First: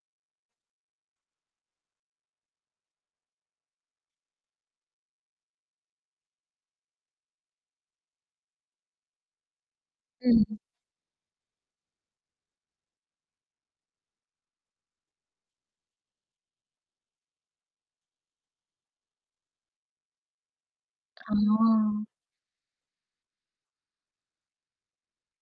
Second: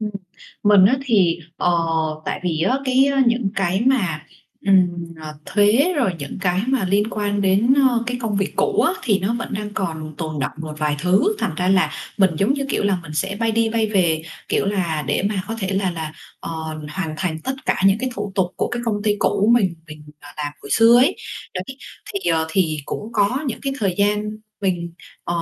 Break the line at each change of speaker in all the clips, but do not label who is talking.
Ừm, mình á thì, ờ, tại vì á, cái ơ, những cái mà, ừm, ờ, thuế rồi những cái mà liên quan đến, ơ, cái công việc cũ á, thì nó vẫn đang còn tồn đọng
Ừm.
một vài thứ, thành ra là mình giống như, kiểu là, mình sẽ bay đi bay về, kiểu là, để mà có thể là là, ờ, hoàn thành tất cả những cái thủ tục của cái công ty cũ mình mình, ờ, làm hồi xưa ấy. Đấy,
À.
thì, ờ, thì cũng có những cái thời gian mình, ờ,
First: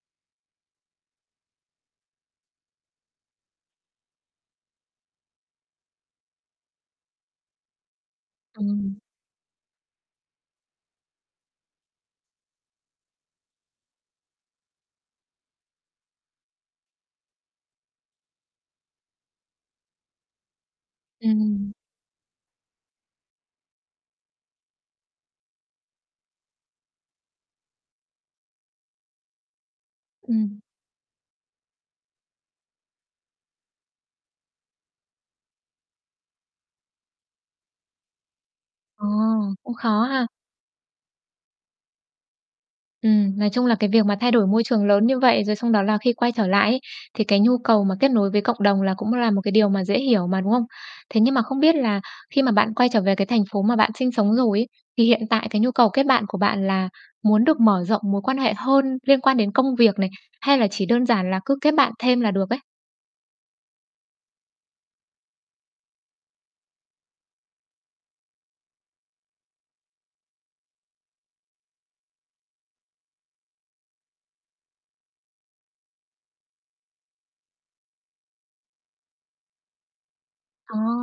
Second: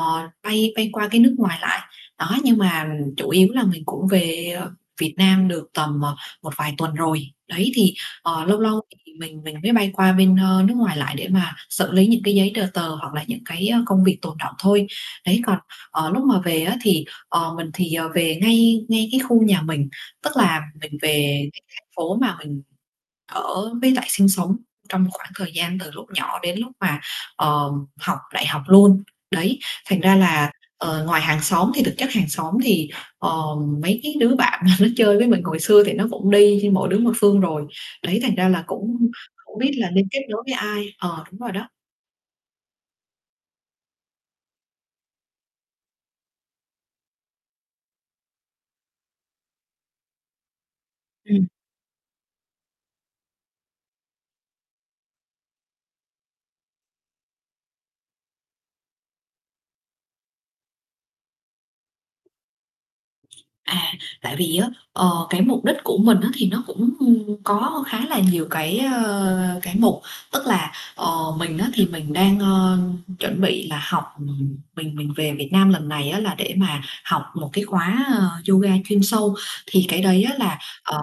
bay bay qua cái nước ngoài lại, đó, nhưng mà chủ yếu là mình cũng về, ờ, Việt Nam được tầm, ờ, một vài tuần rồi. Đấy, thì, ờ, lâu lâu
Ừm.
thì mình mình mới bay qua bên, ờ, nước ngoài lại để mà xử lý những cái giấy tờ tờ, hoặc là những cái, ơ, công việc tồn đọng thôi. Đấy, còn, ờ, lúc mà về á thì, ờ, mình thì, ờ, về ngay ngay cái khu nhà mình, tức là mình về cái
Ừm.
thành phố mà mình ở với lại sinh sống trong khoảng thời gian từ lúc nhỏ đến lúc mà, ờ, học đại học luôn. Đấy, thành ra là,
Ừm.
ờ, ngoài hàng xóm thì thực chất hàng xóm thì, ờ, mấy cái đứa bạn mà nó chơi với mình hồi xưa thì nó cũng đi đi mỗi đứa một phương rồi, đấy thành ra là
Ồ,
cũng hổng biết
cũng
là
khó
nên kết
ha.
nối với ai ờ, đúng rồi đó.
Ừm, nói chung là cái việc mà thay đổi môi trường lớn như vậy, rồi xong đó là khi quay trở lại ấy thì cái nhu cầu mà kết nối với cộng đồng là cũng là một cái điều mà dễ hiểu mà, đúng hông? Thế nhưng mà
Ừm.
không biết là khi mà bạn quay trở về cái thành phố mà bạn sinh sống rồi ấy, thì hiện tại cái nhu cầu kết bạn của bạn là muốn được mở rộng mối quan hệ hơn liên quan đến công việc này, hay là chỉ đơn giản là cứ kết bạn thêm là được ấy?
À, tại vì á, ờ, cái mục đích của mình á thì nó cũng có khá là nhiều cái ờ, cái mục, tức là, ờ, mình á thì mình đang, ờ, chuẩn bị là học, ừm, mình mình về Việt Nam lần này á là để mà học một cái khóa, à, yoga chuyên sâu. Thì cái đấy á là,
À.
ờ,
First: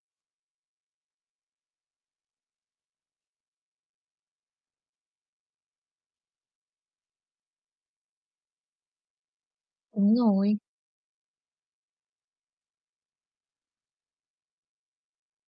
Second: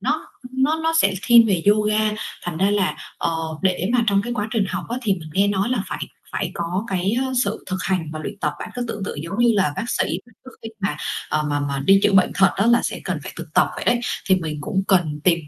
nó nó nó sẽ thiên về yoga, thành ra là, ờ, để mà trong cái quá trình học á thì mình nghe nói là phải phải có cái, ơ, sự thực hành và luyện tập. Bạn cứ tưởng tượng giống như là bác sĩ
Đúng
mà trước
rồi.
khi mà, ờ, mà mà đi chữa bệnh thật á là sẽ cần phải thực tập vậy đấy, thì mình cũng cần tìm,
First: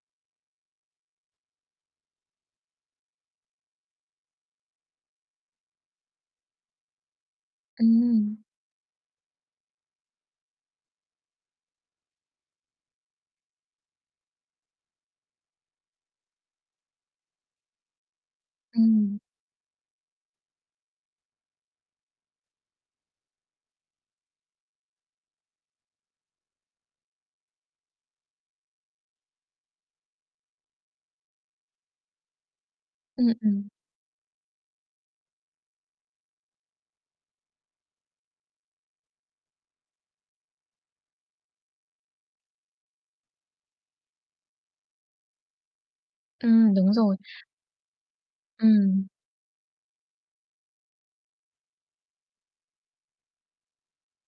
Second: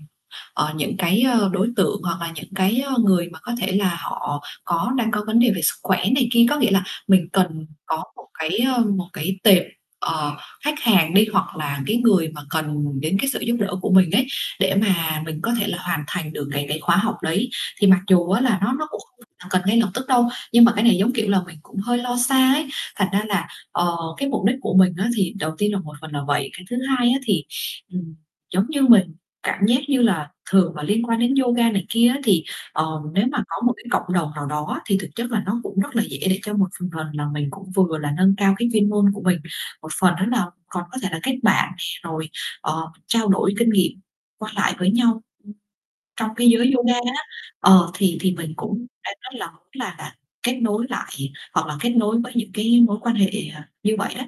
ờ, những cái ờ, đối tượng hoặc là những cái, ờ, người mà có thể là họ có đang có vấn đề về sức khỏe này kia. Có nghĩa là mình cần có một
Ừm.
cái, ờ, một cái tệp, ờ, khách hàng đi, hoặc là cái người mà cần đến cái sự giúp đỡ của mình ấy, để mà mình có thể là hoàn thành được cái cái khóa học đấy. Thì mặc dù á là nó nó cũng
Ừm.
không cần ngay lập tức đâu, nhưng mà cái này giống, kiểu là, mình cũng hơi lo xa ấy, thành ra là, ờ, cái mục đích của mình á thì đầu tiên là một phần là vậy. Cái thứ hai á thì, ừm, giống như mình cảm giác như là thường là liên quan đến yoga này kia á, thì, ờ, nếu
Ừm,
mà có
ừm.
một cái cộng đồng nào đó á, thì thực chất là nó cũng rất là dễ để cho một phần phần là mình cũng vừa là nâng cao cái chuyên môn của mình, một phần nữa là còn có thể là kết bạn nè, rồi, ờ, trao đổi kinh nghiệm qua lại với nhau trong cái giới
Ừm, đúng
yoga
rồi.
á, ờ, thì thì mình cũng
Ừm.
đang rất là muốn là-là kết nối lại hoặc là kết nối với những cái mối quan hệ, ờ, như vậy đó.